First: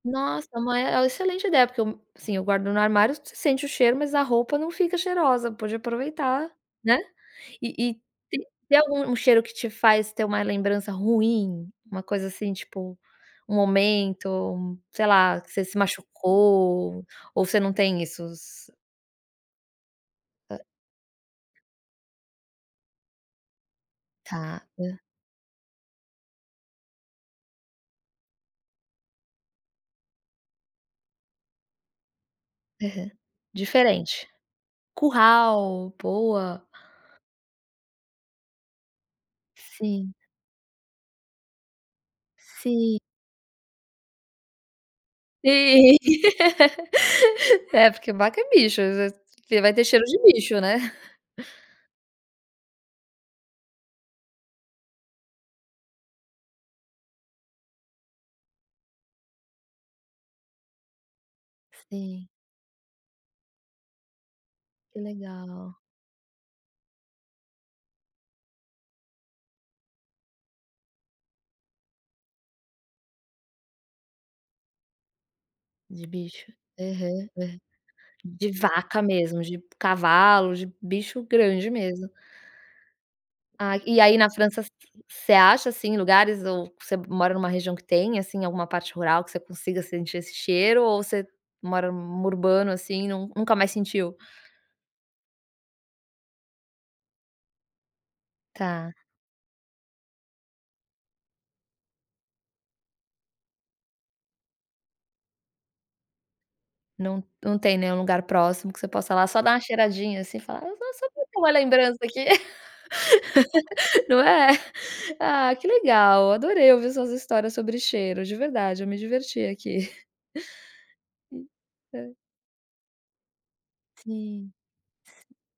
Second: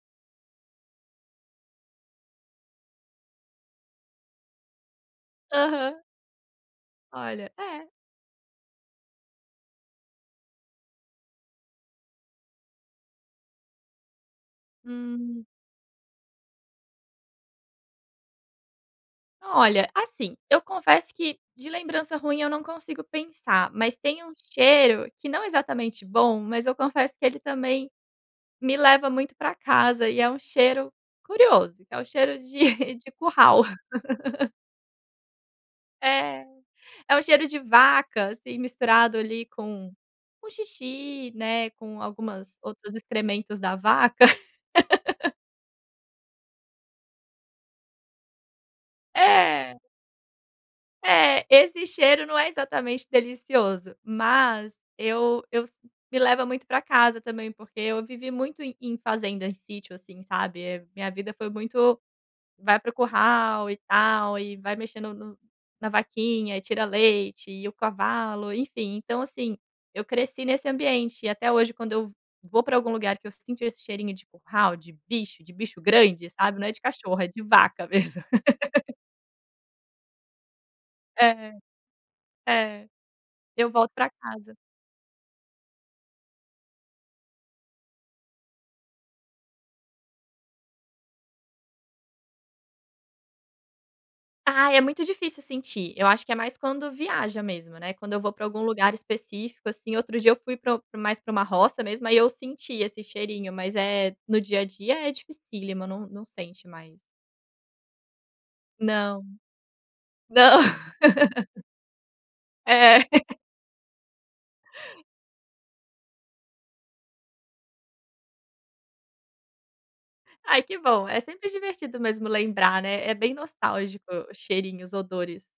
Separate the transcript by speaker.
Speaker 1: Nossa, mas é oh, uma excelente ideia, porque eu, sim, eu guardo no armário, você sente o cheiro, mas a roupa não fica cheirosa, pode
Speaker 2: Aham.
Speaker 1: aproveitar, né,
Speaker 2: Olha,
Speaker 1: e
Speaker 2: é.
Speaker 1: e te tem algum um cheiro que te faz ter uma lembrança ruim? Uma coisa, assim, tipo, um momento, sei lá,
Speaker 2: Hum.
Speaker 1: que você se machucou, ou você não tem isso?
Speaker 2: Olha, assim,
Speaker 1: Hã.
Speaker 2: eu confesso que de lembrança ruim eu não consigo pensar, mas tem um
Speaker 1: Tá, dã
Speaker 2: cheiro, que não é exatamente bom, mas eu confesso que ele também, me leva muito para casa, e é um cheiro curioso, é o cheiro de
Speaker 1: Aham.
Speaker 2: de curral.
Speaker 1: Diferente. Curral,
Speaker 2: É,
Speaker 1: boa.
Speaker 2: é um cheiro de vaca, assim, misturado, ali, com
Speaker 1: Sim.
Speaker 2: com xixi, né, com algumas outros
Speaker 1: Sim.
Speaker 2: excrementos da vaca.
Speaker 1: Sim, é, porque vaca é bicho, às vezes, vai
Speaker 2: É.
Speaker 1: ter cheiro de bicho, né.
Speaker 2: É, esse cheiro não é exatamente delicioso, mas eu eu si me leva muito para casa, também, porque eu vivi muito em em fazenda, em sítio, assim, sabe, eh, minha vida foi muito
Speaker 1: Sim.
Speaker 2: vai para o curral e tal, e vai
Speaker 1: Que
Speaker 2: mexendo no
Speaker 1: legal.
Speaker 2: na vaquinha e tira leite, e o cavalo, enfim, então, assim, eu cresci nesse ambiente e até hoje quando eu vou para algum lugar, que eu sinto esse cheirinho de curral, de bicho, de bicho
Speaker 1: De
Speaker 2: grande,
Speaker 1: bicho,
Speaker 2: sabe, não é de cachorro, é
Speaker 1: aham,
Speaker 2: de
Speaker 1: hã
Speaker 2: vaca mesmo.
Speaker 1: de vaca mesmo, de cavalo, de bicho
Speaker 2: É,
Speaker 1: grande, mesmo.
Speaker 2: é, eu
Speaker 1: Ah
Speaker 2: volto
Speaker 1: e
Speaker 2: para
Speaker 1: aí na
Speaker 2: casa.
Speaker 1: França, você acha, assim, lugares ou você mora em uma região que tem, assim, alguma parte rural que você consiga sentir esse cheiro ou você mora num urbano assim e nun nunca mais sentiu?
Speaker 2: Ai, é muito difícil sentir, eu acho que é mais quando viaja, mesmo, né, quando eu vou para algum lugar
Speaker 1: Tá.
Speaker 2: específico, assim, outro dia eu fui para o mais para uma roça, mesmo, aí eu senti esse cheirinho, mas é no dia a dia é dificílima, não não sente mais.
Speaker 1: Não não tem nenhum lugar próximo que você possa
Speaker 2: Não.
Speaker 1: lá só dar uma cheiradinha, assim, e
Speaker 2: Não.
Speaker 1: falar: "Nossa, só pra eu ter uma lembrança aqui".
Speaker 2: É.
Speaker 1: Não é? Ah, que legal, adorei ouvir suas histórias sobre cheiro, de verdade, eu me diverti aqui.
Speaker 2: Ai que bom, é
Speaker 1: Hum,
Speaker 2: sempre divertido
Speaker 1: hã.
Speaker 2: mesmo lembrar, né, é bem nostálgico o
Speaker 1: Sim,
Speaker 2: cheirinho, os
Speaker 1: si
Speaker 2: odores.